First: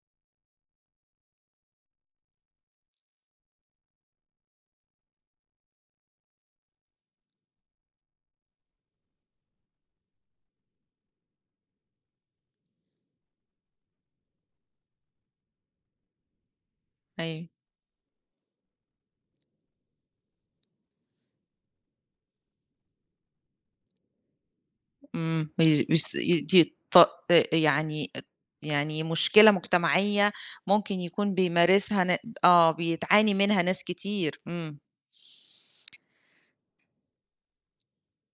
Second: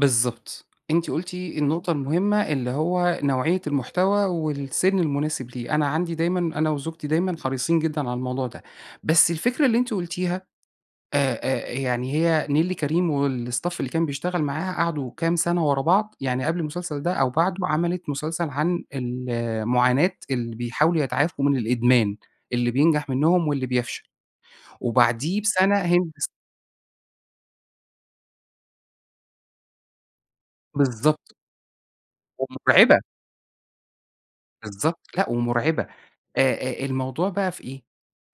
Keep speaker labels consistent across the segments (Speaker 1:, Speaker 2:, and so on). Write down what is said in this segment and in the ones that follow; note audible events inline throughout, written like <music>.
Speaker 1: بالضبط، أنتِ قُلتِ النقطة المهمة اللي هو نوعيّة المحتوى والسن المناسب ليه، أنا عندي دايمًا أنا وزوجتي دايمًا حريصين جدًا على الموضوع ده، بس الفكرة اللي أنتِ قُلتيها آآ، آآ، يعني هي نيللي كريم والstaff اللي كان بيشتغل معاها، قعدوا كام سنة ورا بعض، يعني قبل المسلسل ده، أو
Speaker 2: أيوه.
Speaker 1: بعدُه، عَمَلِت مسلسل عن ال معاناة اللي بيحاولوا يتعافوا من الإدمان، اللي بينجَح منهم واللي بيفشَل، وبعديه
Speaker 2: إمم،
Speaker 1: بسنة
Speaker 2: <unintelligible>
Speaker 1: هند ص
Speaker 2: دي ط آآ، يعني، يعني مشكلة مجتمعية ممكن
Speaker 1: بالضبط.
Speaker 2: يكون بيمارسها ن آه،
Speaker 1: ومُرْعبة.
Speaker 2: بيتْعاني منها ناس كتير، إمم.
Speaker 1: بالضبط، لأ ومُرْعبة آآ، آآ، الموضوع بقى في إيه؟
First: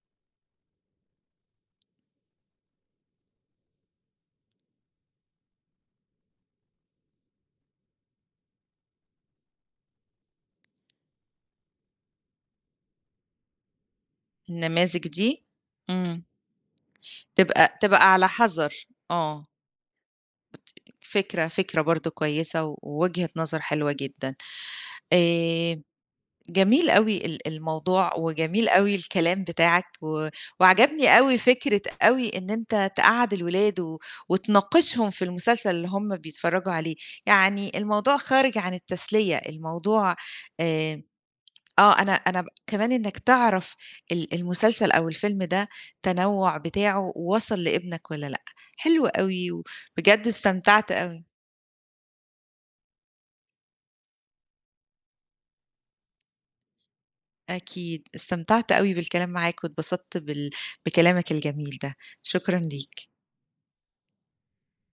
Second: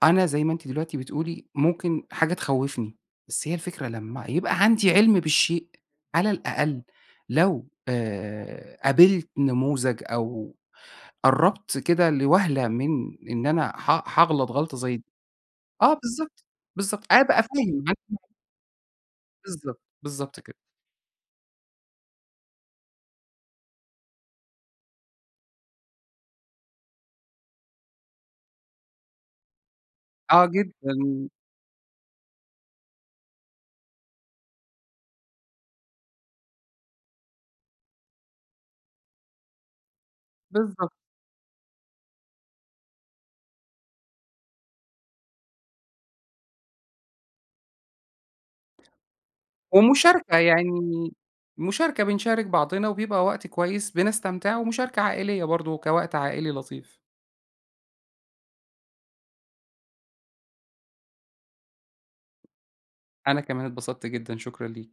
Speaker 1: أنا زي ما أنتِ دلوقتي بتقولي، ممكن حاجة تخوّفني، بس هي الفكرة لمّا يبقى عندي عِلْم بالشيء، على الأقل لو آآ، قابلت نموذج أو قرّبت كده لوهْلة من إن أنا حأ حاغلط غلطة زي
Speaker 2: النماذج دي؟
Speaker 1: آه
Speaker 2: إمم
Speaker 1: بالضبط، بالضبط، أبقى
Speaker 2: تبقى
Speaker 1: فاهم
Speaker 2: تبقى على
Speaker 1: عارفة
Speaker 2: حَذَر، آه.
Speaker 1: بالضبط، بالضبط كده.
Speaker 2: فكرة، فكرة برضه كويسة، ووجهة نظر حلوة جدًا، آآ، جميل أوي ال الموضوع وجميل أوي الكلام بتاعك، و
Speaker 1: آه
Speaker 2: وعجبني
Speaker 1: جدًا.
Speaker 2: أوي فكرة أوي إن أنت تقعَّد الولاد، و وتناقشهم في المسلسل اللي هم بيتفرّجوا عليه، يعني الموضوع خارج عن التسلية، الموضوع
Speaker 1: بالضبط.
Speaker 2: آآ، آه أنا أنا كمان إنك تعرف ال المسلسل أو الفيلم ده تنوّع بتاعُه وصَل لابنك والَّا لأ، حلو أوي وبجد
Speaker 1: ومشاركة يعني
Speaker 2: استمتعت أوي.
Speaker 1: مشاركة بنشارِك بعضنا، وبيبقى وقت كويس، بنستمتع ومشاركة عائلية برضه، كوقت عائلي لطيف.
Speaker 2: أكيد، استمتعت أوي بالكلام معاك، واتبسطت بال بكلامك الجميل ده، شكرًا ليك.
Speaker 1: أنا كمان اتبسطت جدًا، شكرًا ليكِ.